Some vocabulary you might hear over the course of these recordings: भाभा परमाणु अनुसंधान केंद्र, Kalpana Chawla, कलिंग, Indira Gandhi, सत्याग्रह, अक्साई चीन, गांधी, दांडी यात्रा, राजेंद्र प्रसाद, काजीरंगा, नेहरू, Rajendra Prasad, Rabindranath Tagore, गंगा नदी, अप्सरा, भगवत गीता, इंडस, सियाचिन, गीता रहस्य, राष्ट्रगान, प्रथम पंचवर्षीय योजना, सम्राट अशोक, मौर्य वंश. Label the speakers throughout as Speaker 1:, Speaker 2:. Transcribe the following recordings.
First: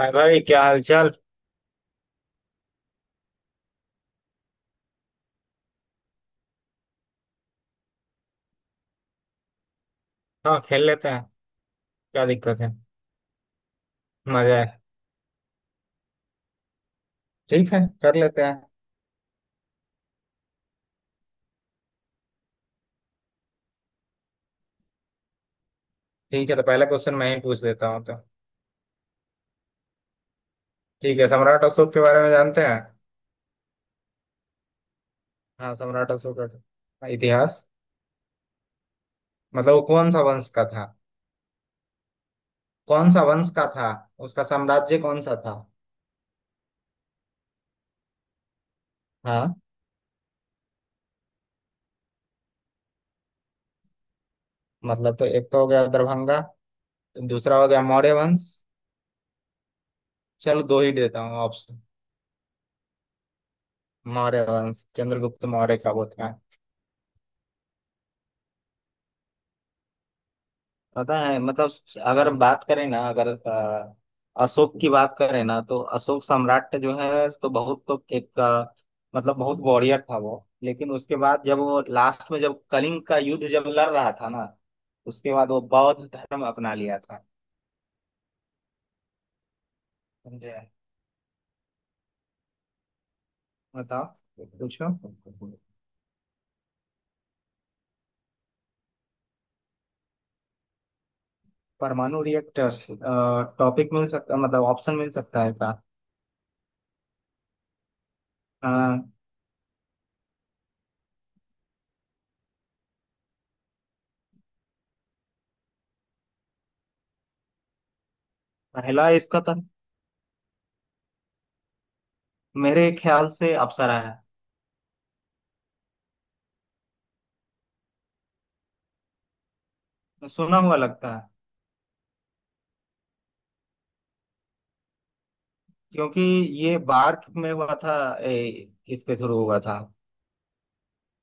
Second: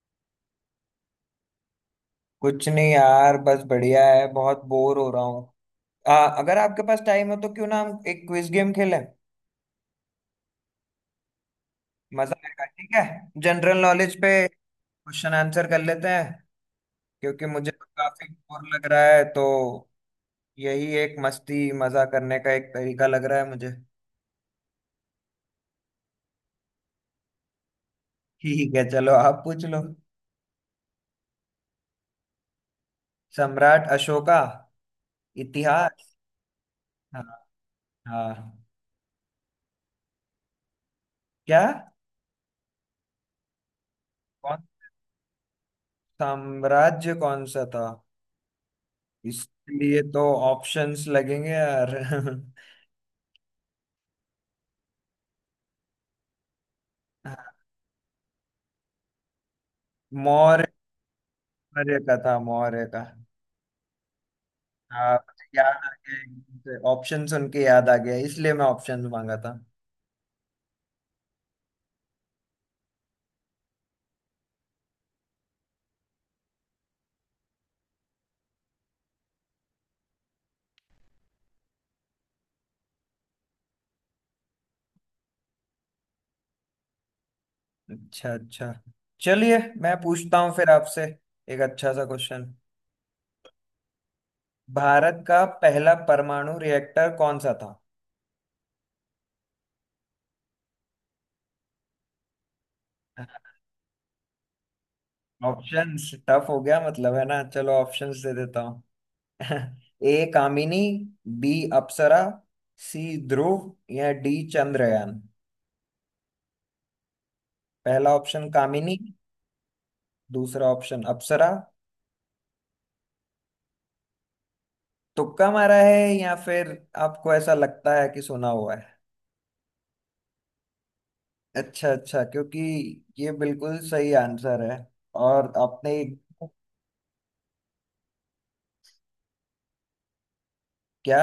Speaker 1: हाय भाई, क्या हाल चाल।
Speaker 2: कुछ नहीं यार, बस बढ़िया है। बहुत बोर हो रहा हूँ। आ, अगर आपके पास टाइम हो तो क्यों ना हम एक क्विज गेम खेलें।
Speaker 1: हाँ, खेल लेते हैं। क्या
Speaker 2: मजा
Speaker 1: दिक्कत
Speaker 2: आएगा,
Speaker 1: है।
Speaker 2: ठीक है। जनरल नॉलेज पे
Speaker 1: मजा है।
Speaker 2: क्वेश्चन आंसर कर लेते हैं, क्योंकि मुझे
Speaker 1: ठीक है,
Speaker 2: तो
Speaker 1: कर
Speaker 2: काफी
Speaker 1: लेते हैं।
Speaker 2: बोर लग रहा है, तो यही एक मस्ती मजा करने का एक तरीका लग रहा है मुझे।
Speaker 1: ठीक है, तो पहला क्वेश्चन मैं ही पूछ देता हूँ तो,
Speaker 2: ठीक है, चलो आप पूछ लो।
Speaker 1: ठीक है, सम्राट अशोक के बारे में जानते हैं।
Speaker 2: सम्राट अशोका।
Speaker 1: हाँ,
Speaker 2: इतिहास।
Speaker 1: सम्राट अशोक का
Speaker 2: हाँ।
Speaker 1: इतिहास।
Speaker 2: हाँ।
Speaker 1: मतलब, वो कौन सा वंश का था।
Speaker 2: क्या?
Speaker 1: कौन सा वंश का था। उसका
Speaker 2: कौन?
Speaker 1: साम्राज्य कौन सा था।
Speaker 2: साम्राज्य कौन सा था?
Speaker 1: हाँ।
Speaker 2: इसके लिए तो ऑप्शंस लगेंगे यार।
Speaker 1: मतलब तो एक तो हो गया दरभंगा। दूसरा हो गया मौर्य वंश। चलो,
Speaker 2: मौर्य।
Speaker 1: दो ही देता हूँ ऑप्शन।
Speaker 2: मौर्य का था, मौर्य का।
Speaker 1: मौर्य वंश,
Speaker 2: हाँ,
Speaker 1: चंद्रगुप्त
Speaker 2: मुझे
Speaker 1: मौर्य
Speaker 2: याद आ
Speaker 1: का वो
Speaker 2: गया,
Speaker 1: था।
Speaker 2: एकदम से ऑप्शन सुन के याद आ गया, इसलिए मैं ऑप्शन मांगा था।
Speaker 1: पता है, मतलब, अगर हम बात करें ना, अगर अशोक की बात करें ना, तो अशोक सम्राट जो है, तो बहुत, तो एक, मतलब बहुत वॉरियर था वो, लेकिन उसके बाद जब वो लास्ट में जब कलिंग का युद्ध जब लड़ रहा था ना, उसके बाद वो बौद्ध धर्म अपना लिया था।
Speaker 2: अच्छा, अच्छा। चलिए, मैं पूछता हूँ
Speaker 1: समझे।
Speaker 2: फिर आपसे एक अच्छा सा क्वेश्चन।
Speaker 1: बताओ। पूछो।
Speaker 2: भारत का पहला परमाणु रिएक्टर कौन सा था?
Speaker 1: परमाणु रिएक्टर। टॉपिक मिल सकता, मतलब ऑप्शन मिल सकता है क्या।
Speaker 2: ऑप्शंस टफ हो गया मतलब, है ना? चलो, ऑप्शंस दे देता
Speaker 1: अ,
Speaker 2: हूँ। ए कामिनी, बी अप्सरा, सी ध्रुव, या डी चंद्रयान। पहला ऑप्शन कामिनी,
Speaker 1: पहला इसका था।
Speaker 2: दूसरा ऑप्शन अप्सरा।
Speaker 1: मेरे ख्याल से अप्सरा है।
Speaker 2: तुक्का मारा है, या फिर आपको ऐसा लगता है कि सुना हुआ है?
Speaker 1: सुना हुआ लगता है।
Speaker 2: अच्छा, अच्छा, क्योंकि ये बिल्कुल सही आंसर है। और आपने?
Speaker 1: क्योंकि ये बार्क में हुआ था, ए, इसके थ्रू हुआ था।
Speaker 2: क्या?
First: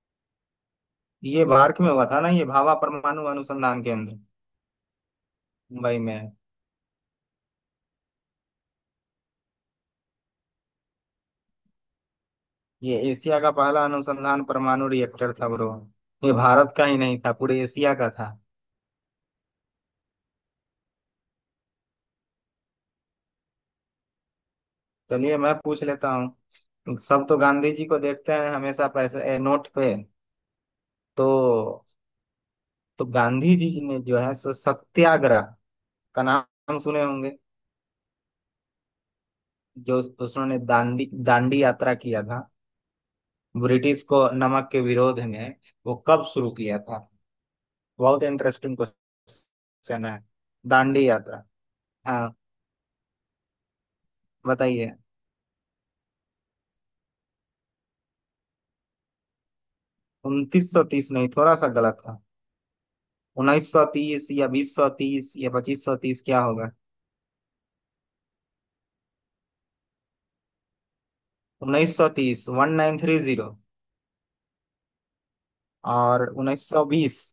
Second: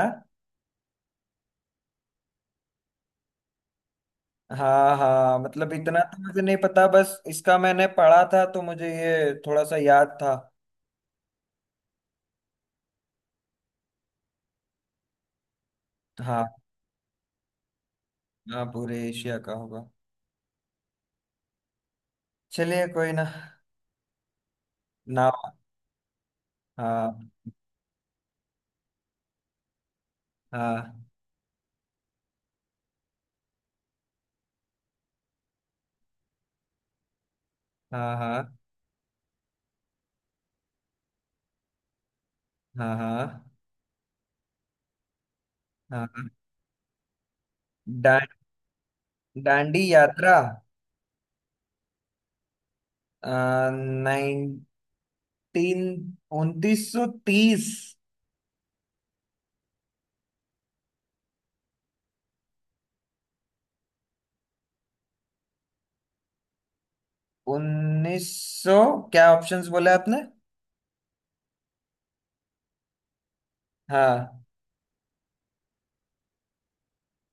Speaker 1: ये बार्क में हुआ था ना, ये भाभा परमाणु अनुसंधान केंद्र,
Speaker 2: हाँ, हाँ, मतलब
Speaker 1: मुंबई
Speaker 2: इतना तो
Speaker 1: में।
Speaker 2: मुझे नहीं पता, बस इसका मैंने पढ़ा था तो मुझे ये थोड़ा सा याद था।
Speaker 1: ये एशिया का पहला अनुसंधान परमाणु रिएक्टर था ब्रो। ये
Speaker 2: हाँ।
Speaker 1: भारत का ही नहीं था, पूरे एशिया का था।
Speaker 2: हाँ, पूरे एशिया का होगा। चलिए, कोई ना। ना।
Speaker 1: चलिए, मैं पूछ लेता हूँ।
Speaker 2: हाँ।
Speaker 1: सब तो गांधी जी को देखते हैं हमेशा पैसे, नोट पे।
Speaker 2: हाँ।
Speaker 1: तो तो गांधी जी ने जो है सो सत्याग्रह का नाम सुने होंगे।
Speaker 2: हाँ। हाँ।
Speaker 1: उन्होंने दांडी दांडी यात्रा किया था,
Speaker 2: हाँ। हाँ।
Speaker 1: ब्रिटिश को नमक के विरोध में। वो कब
Speaker 2: हाँ।
Speaker 1: शुरू किया था।
Speaker 2: डा,
Speaker 1: बहुत इंटरेस्टिंग
Speaker 2: डांडी
Speaker 1: क्वेश्चन है।
Speaker 2: यात्रा।
Speaker 1: दांडी यात्रा। हाँ,
Speaker 2: 19,
Speaker 1: बताइए।
Speaker 2: 2930।
Speaker 1: 2930, नहीं, थोड़ा सा गलत था। 1930 या 2030 या 2530, क्या होगा।
Speaker 2: उन्नीस सौ, क्या ऑप्शंस बोले आपने?
Speaker 1: 1930, 1930,
Speaker 2: हाँ,
Speaker 1: और 1920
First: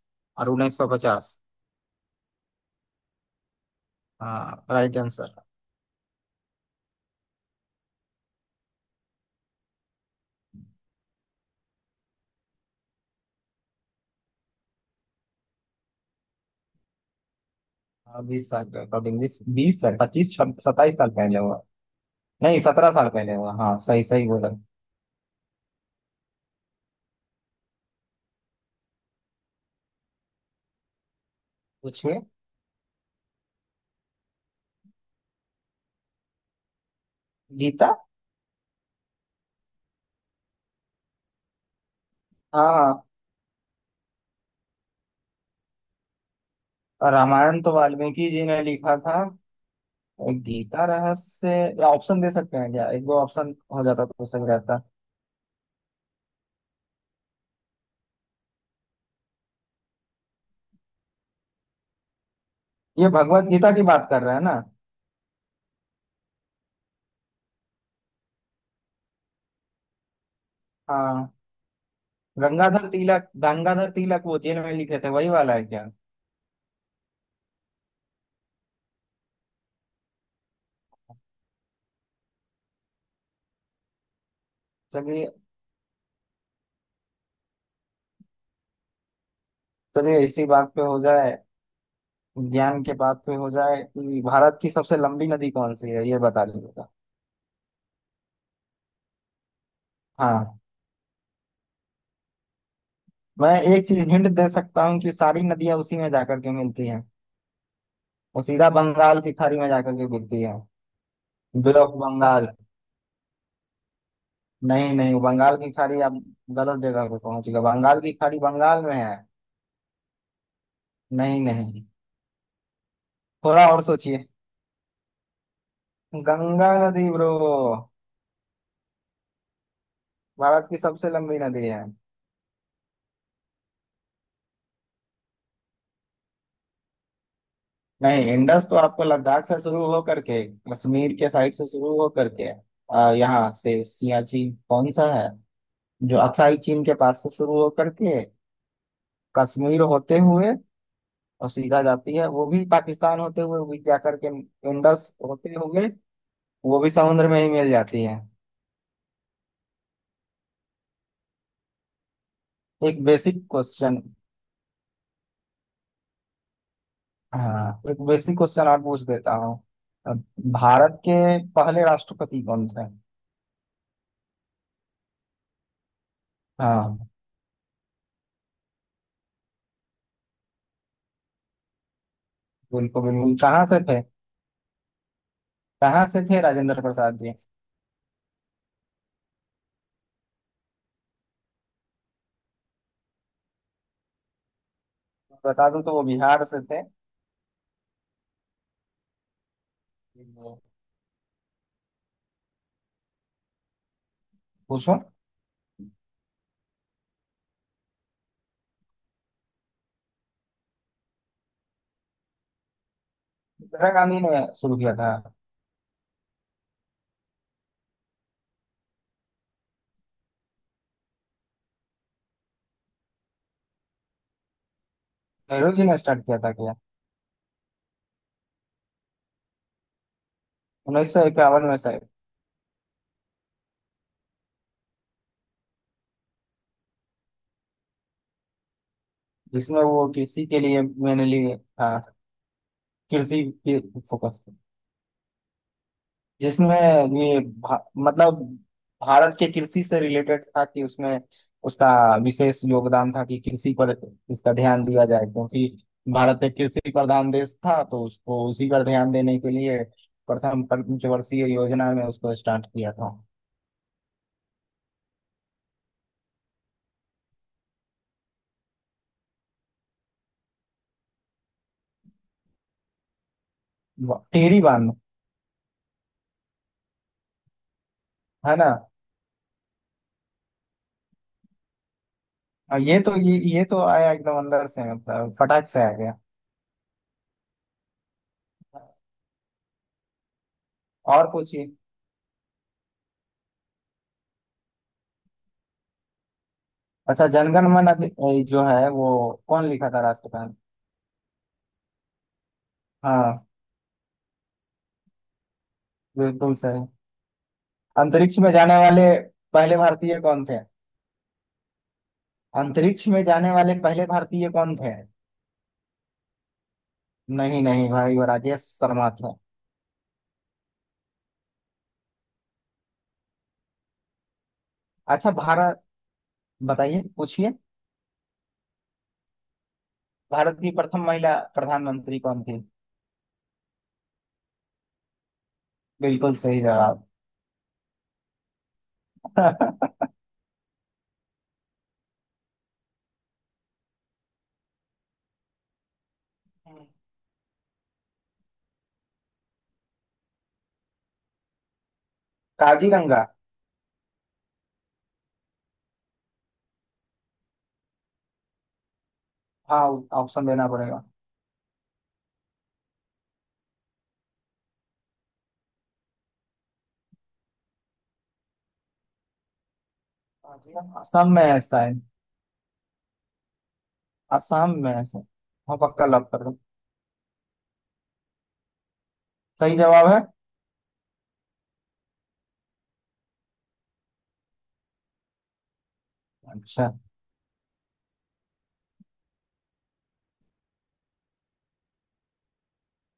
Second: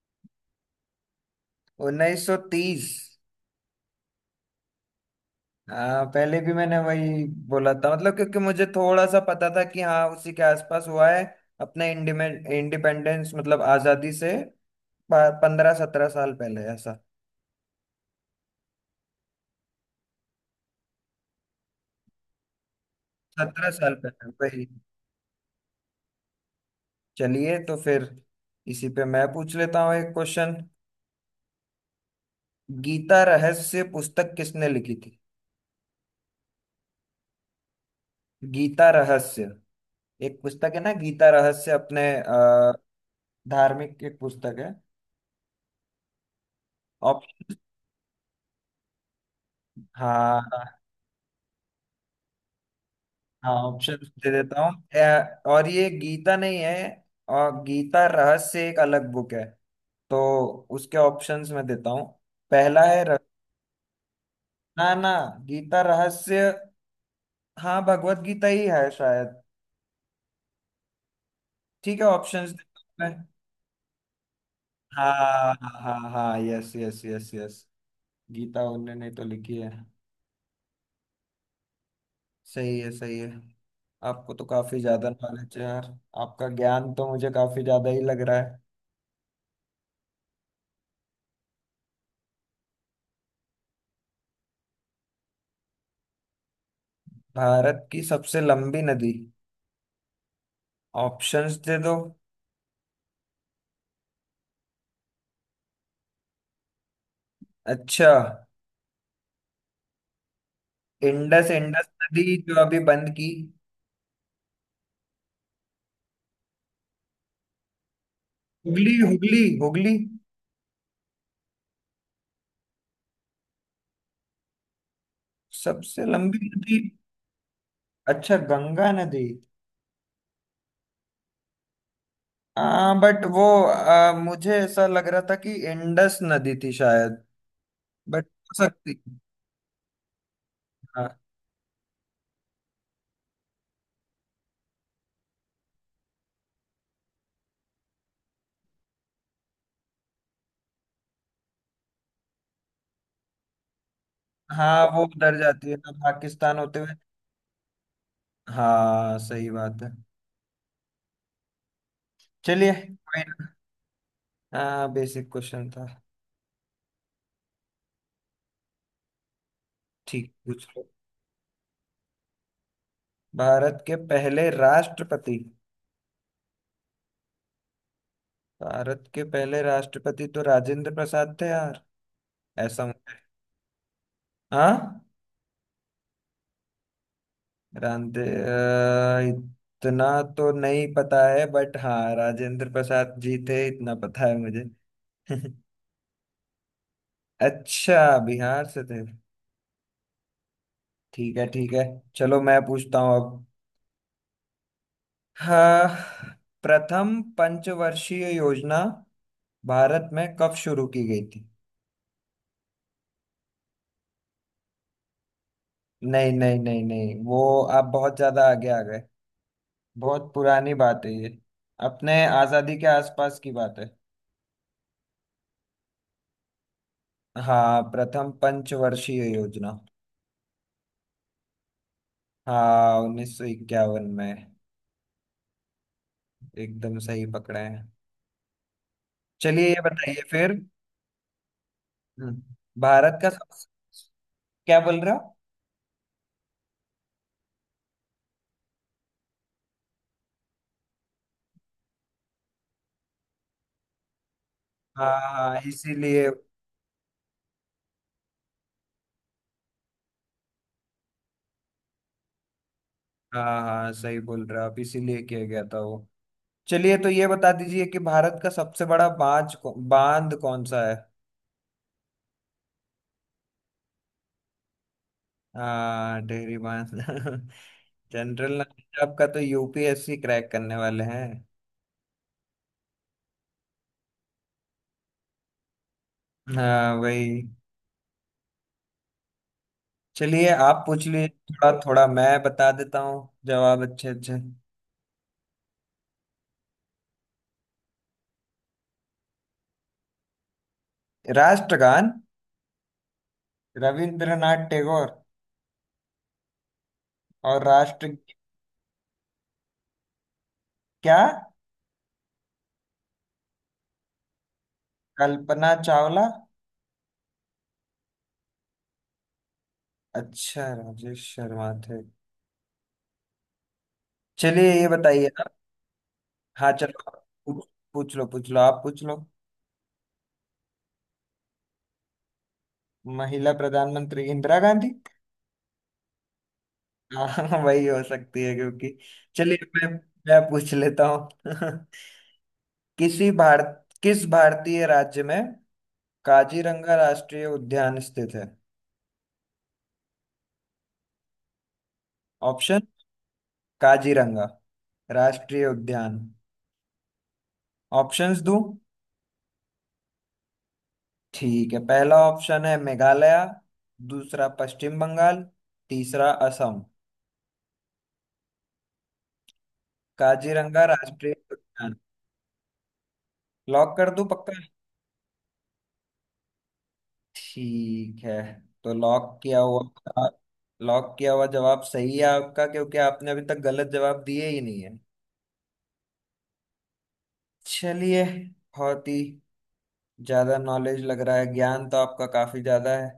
Speaker 1: और 1950।
Speaker 2: 1930।
Speaker 1: हाँ, राइट आंसर।
Speaker 2: हाँ, पहले भी मैंने वही बोला था, मतलब, क्योंकि मुझे थोड़ा सा पता था कि हाँ, उसी के आसपास हुआ है, अपने इंडिपेंडेंस, मतलब आजादी से 15 17 साल पहले ऐसा।
Speaker 1: 20 साल के अकॉर्डिंग, बीस बीस साल, 25-27 साल पहले हुआ। नहीं, 17 साल पहले हुआ,
Speaker 2: सत्रह
Speaker 1: हाँ,
Speaker 2: साल
Speaker 1: सही सही
Speaker 2: पहले,
Speaker 1: बोला।
Speaker 2: वही। चलिए, तो फिर इसी पे मैं पूछ लेता हूँ एक क्वेश्चन।
Speaker 1: पूछिए।
Speaker 2: गीता रहस्य पुस्तक किसने लिखी थी?
Speaker 1: गीता।
Speaker 2: गीता रहस्य, एक पुस्तक है ना, गीता रहस्य, अपने
Speaker 1: हाँ, हाँ।
Speaker 2: धार्मिक एक पुस्तक है। ऑप्शन।
Speaker 1: रामायण तो वाल्मीकि जी ने लिखा था।
Speaker 2: हाँ।
Speaker 1: गीता रहस्य। या ऑप्शन दे सकते हैं क्या, एक दो
Speaker 2: हाँ,
Speaker 1: ऑप्शन हो
Speaker 2: ऑप्शन
Speaker 1: जाता तो
Speaker 2: दे
Speaker 1: सही
Speaker 2: देता हूँ।
Speaker 1: रहता।
Speaker 2: और ये गीता नहीं है, और गीता रहस्य एक अलग बुक है। तो उसके ऑप्शंस मैं देता हूँ। पहला है
Speaker 1: ये भगवत गीता की बात कर रहे हैं ना।
Speaker 2: ना, ना। गीता रहस्य। हाँ, भगवत गीता ही है शायद।
Speaker 1: हाँ।
Speaker 2: ठीक है, ऑप्शंस देता
Speaker 1: गंगाधर
Speaker 2: हूँ मैं।
Speaker 1: तिलक गंगाधर तिलक वो जेल में लिखे थे, वही
Speaker 2: हाँ।
Speaker 1: वाला है क्या।
Speaker 2: हाँ, हाँ, yes, yes, yes, yes. Gita उनने नहीं तो लिखी है। सही है, सही है। आपको तो काफी ज्यादा
Speaker 1: चलिए।
Speaker 2: नॉलेज है यार। आपका ज्ञान तो मुझे काफी ज्यादा ही लग रहा है।
Speaker 1: चलिए, इसी बात पे हो जाए, ज्ञान के बात पे हो जाए कि भारत की सबसे लंबी नदी कौन सी है, ये बता दीजिएगा।
Speaker 2: भारत की सबसे लंबी नदी।
Speaker 1: हाँ।
Speaker 2: ऑप्शंस दे दो।
Speaker 1: मैं एक चीज हिंट दे सकता हूँ कि सारी नदियां उसी में जाकर के मिलती हैं।
Speaker 2: अच्छा।
Speaker 1: वो सीधा बंगाल की खाड़ी में जाकर के गिरती है।
Speaker 2: इंडस, इंडस
Speaker 1: ब्लॉक
Speaker 2: नदी
Speaker 1: बंगाल,
Speaker 2: जो अभी बंद की।
Speaker 1: नहीं नहीं, बंगाल की खाड़ी, आप गलत जगह पे पहुंच गए। बंगाल की खाड़ी बंगाल
Speaker 2: हुगली,
Speaker 1: में है।
Speaker 2: हुगली, हुगली।
Speaker 1: नहीं नहीं, थोड़ा और सोचिए।
Speaker 2: सबसे लंबी
Speaker 1: गंगा
Speaker 2: नदी।
Speaker 1: नदी ब्रो,
Speaker 2: अच्छा, गंगा नदी।
Speaker 1: भारत की सबसे लंबी नदी है।
Speaker 2: आ, बट वो मुझे ऐसा लग रहा था कि इंडस नदी थी शायद।
Speaker 1: नहीं,
Speaker 2: बट हो
Speaker 1: इंडस तो
Speaker 2: सकती।
Speaker 1: आपको लद्दाख से शुरू हो करके, कश्मीर
Speaker 2: हाँ।
Speaker 1: के साइड से शुरू हो करके, यहाँ से सियाचिन कौन सा है, जो अक्साई चीन के पास से शुरू हो करके कश्मीर होते हुए, और सीधा जाती है वो भी पाकिस्तान होते हुए भी जा करके,
Speaker 2: हाँ, वो
Speaker 1: इंडस
Speaker 2: उधर
Speaker 1: होते
Speaker 2: जाती है
Speaker 1: हुए
Speaker 2: ना, पाकिस्तान होते
Speaker 1: वो भी
Speaker 2: हुए।
Speaker 1: समुद्र में ही मिल जाती है।
Speaker 2: हाँ, सही बात है। चलिए,
Speaker 1: एक
Speaker 2: कोई
Speaker 1: बेसिक
Speaker 2: ना।
Speaker 1: क्वेश्चन।
Speaker 2: हाँ, बेसिक क्वेश्चन था।
Speaker 1: हाँ, एक बेसिक क्वेश्चन आप पूछ देता हूँ। अब
Speaker 2: ठीक, पूछ लो।
Speaker 1: भारत के पहले राष्ट्रपति कौन थे।
Speaker 2: भारत के पहले राष्ट्रपति।
Speaker 1: हाँ,
Speaker 2: भारत के पहले राष्ट्रपति तो राजेंद्र प्रसाद थे यार। ऐसा
Speaker 1: बिल्कुल
Speaker 2: मत-
Speaker 1: बिल्कुल, कहाँ से थे।
Speaker 2: हाँ।
Speaker 1: कहाँ से थे राजेंद्र प्रसाद जी।
Speaker 2: इतना तो नहीं पता है, बट हाँ, राजेंद्र प्रसाद जी थे, इतना पता है मुझे।
Speaker 1: बता दूं तो वो बिहार से थे।
Speaker 2: अच्छा, बिहार से थे। ठीक है, ठीक है। चलो, मैं पूछता हूँ अब।
Speaker 1: पूछो।
Speaker 2: हाँ। प्रथम पंचवर्षीय योजना भारत में कब शुरू की गई थी?
Speaker 1: इंदिरा गांधी ने शुरू किया था।
Speaker 2: नहीं, नहीं, नहीं, नहीं, वो आप बहुत ज्यादा आगे आ गए। बहुत पुरानी बात है ये, अपने आजादी के आसपास की बात है।
Speaker 1: नेहरू जी ने स्टार्ट किया था क्या,
Speaker 2: हाँ, प्रथम पंचवर्षीय योजना।
Speaker 1: 1951 में शायद।
Speaker 2: हाँ, 1951 में एकदम सही पकड़े हैं। चलिए, ये
Speaker 1: जिसमें वो
Speaker 2: बताइए
Speaker 1: कृषि
Speaker 2: फिर।
Speaker 1: के लिए मैंने लिए था।
Speaker 2: हम्म, भारत का
Speaker 1: कृषि
Speaker 2: सबसे,
Speaker 1: पे फोकस।
Speaker 2: क्या बोल रहे हो?
Speaker 1: जिसमें मतलब भारत के कृषि से रिलेटेड था कि उसमें उसका विशेष योगदान था कि कृषि पर इसका ध्यान दिया
Speaker 2: हाँ,
Speaker 1: जाए,
Speaker 2: हाँ,
Speaker 1: क्योंकि
Speaker 2: इसीलिए।
Speaker 1: भारत एक कृषि प्रधान देश था, तो उसको उसी पर ध्यान देने के लिए प्रथम पंचवर्षीय योजना में उसको स्टार्ट किया था।
Speaker 2: हाँ, हाँ, सही बोल रहे हो आप, इसीलिए किया गया था वो। चलिए, तो ये बता दीजिए कि भारत का सबसे बड़ा बांध, बांध कौन सा है?
Speaker 1: टिहरी बांध।
Speaker 2: हाँ, डेयरी बांस। जनरल
Speaker 1: है ना।
Speaker 2: नॉलेज आपका तो, यूपीएससी क्रैक करने वाले हैं।
Speaker 1: और ये तो, ये तो आया एकदम अंदर से, मतलब फटाक से आ गया।
Speaker 2: हाँ, वही। चलिए, आप पूछ लिए,
Speaker 1: और पूछिए।
Speaker 2: थोड़ा थोड़ा मैं बता देता हूँ जवाब, अच्छे अच्छे।
Speaker 1: अच्छा, जनगण मन जो है वो, कौन लिखा था राष्ट्रगान।
Speaker 2: राष्ट्रगान।
Speaker 1: हाँ,
Speaker 2: रविंद्रनाथ टैगोर।
Speaker 1: बिल्कुल सही।
Speaker 2: और राष्ट्र,
Speaker 1: अंतरिक्ष में जाने वाले पहले भारतीय कौन थे।
Speaker 2: क्या?
Speaker 1: अंतरिक्ष में जाने वाले पहले भारतीय कौन थे।
Speaker 2: कल्पना चावला।
Speaker 1: नहीं नहीं भाई, वो राजेश शर्मा थे।
Speaker 2: अच्छा, राजेश शर्मा थे। चलिए, ये बताइए
Speaker 1: अच्छा,
Speaker 2: आप।
Speaker 1: भारत।
Speaker 2: हाँ, चलो
Speaker 1: बताइए,
Speaker 2: आप।
Speaker 1: पूछिए।
Speaker 2: पूछ पूछ लो, पूछ लो, आप पूछ लो।
Speaker 1: भारत की प्रथम महिला प्रधानमंत्री कौन थी।
Speaker 2: महिला प्रधानमंत्री इंदिरा गांधी।
Speaker 1: बिल्कुल सही जवाब।
Speaker 2: हाँ, वही हो सकती है, क्योंकि चलिए मैं पूछ लेता हूँ। किसी भारत, किस भारतीय राज्य में काजीरंगा राष्ट्रीय उद्यान स्थित है? ऑप्शन।
Speaker 1: काजीरंगा।
Speaker 2: काजीरंगा। राष्ट्रीय उद्यान। ऑप्शंस दूं?
Speaker 1: हाँ, ऑप्शन देना पड़ेगा।
Speaker 2: ठीक है, पहला ऑप्शन है मेघालय। दूसरा पश्चिम बंगाल। तीसरा असम। काजीरंगा
Speaker 1: असम
Speaker 2: राष्ट्रीय
Speaker 1: में है
Speaker 2: उद्यान।
Speaker 1: शायद।
Speaker 2: लॉक कर दूं, पक्का?
Speaker 1: असम में है शायद। हाँ, पक्का लॉक कर दो।
Speaker 2: ठीक है, तो लॉक किया
Speaker 1: सही जवाब है।
Speaker 2: हुआ। लॉक किया हुआ जवाब सही है आपका, क्योंकि आपने अभी तक गलत जवाब दिए ही नहीं है।
Speaker 1: अच्छा।
Speaker 2: चलिए, बहुत ही ज्यादा नॉलेज लग रहा है, ज्ञान तो आपका काफी ज्यादा है।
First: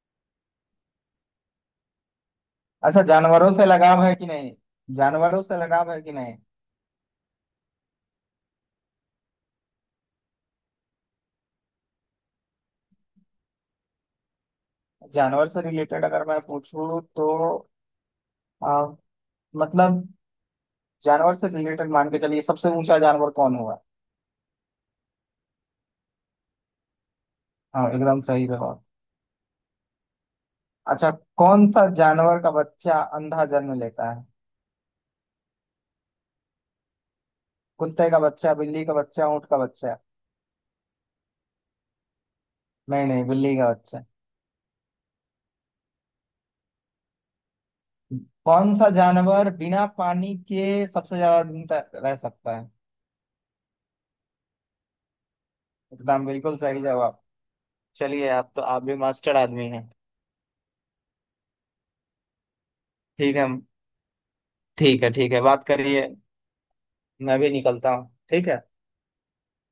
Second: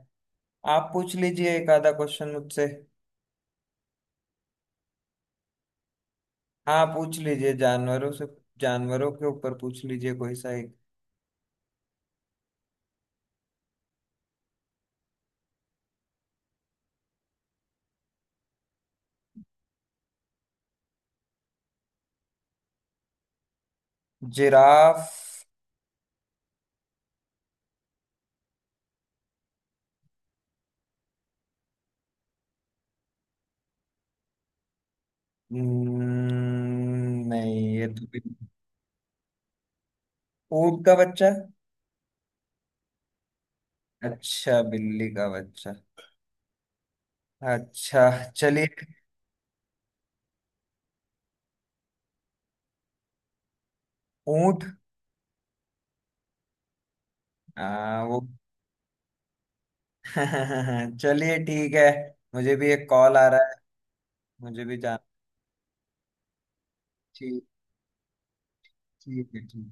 Speaker 2: आप पूछ लीजिए एक आधा क्वेश्चन मुझसे।
Speaker 1: अच्छा, जानवरों से लगाव है कि नहीं। जानवरों से लगाव है कि नहीं।
Speaker 2: हाँ, पूछ लीजिए जानवरों से, जानवरों के ऊपर पूछ लीजिए कोई सा एक।
Speaker 1: जानवर से रिलेटेड अगर मैं पूछूं तो, आ, मतलब जानवर से रिलेटेड मान के चलिए, सबसे ऊंचा जानवर कौन हुआ।
Speaker 2: जिराफ।
Speaker 1: हाँ, एकदम सही जवाब। अच्छा, कौन सा जानवर का बच्चा अंधा जन्म लेता है।
Speaker 2: नहीं, ये तो
Speaker 1: कुत्ते का बच्चा, बिल्ली का बच्चा, ऊंट का बच्चा।
Speaker 2: ऊंट का बच्चा।
Speaker 1: नहीं नहीं, बिल्ली का बच्चा।
Speaker 2: अच्छा, बिल्ली का बच्चा। अच्छा। चलिए।
Speaker 1: कौन सा जानवर बिना पानी के सबसे ज्यादा दिन तक रह सकता है।
Speaker 2: ऊंट।
Speaker 1: एकदम बिल्कुल सही जवाब।
Speaker 2: वो।
Speaker 1: चलिए, आप तो, आप भी मास्टर आदमी हैं।
Speaker 2: चलिए, ठीक है। मुझे भी एक कॉल आ
Speaker 1: ठीक है।
Speaker 2: रहा है, मुझे भी
Speaker 1: ठीक
Speaker 2: जाना।
Speaker 1: है, ठीक है, बात करिए। मैं
Speaker 2: ठीक।
Speaker 1: भी निकलता हूँ, ठीक है।
Speaker 2: ठीक है। ठीक।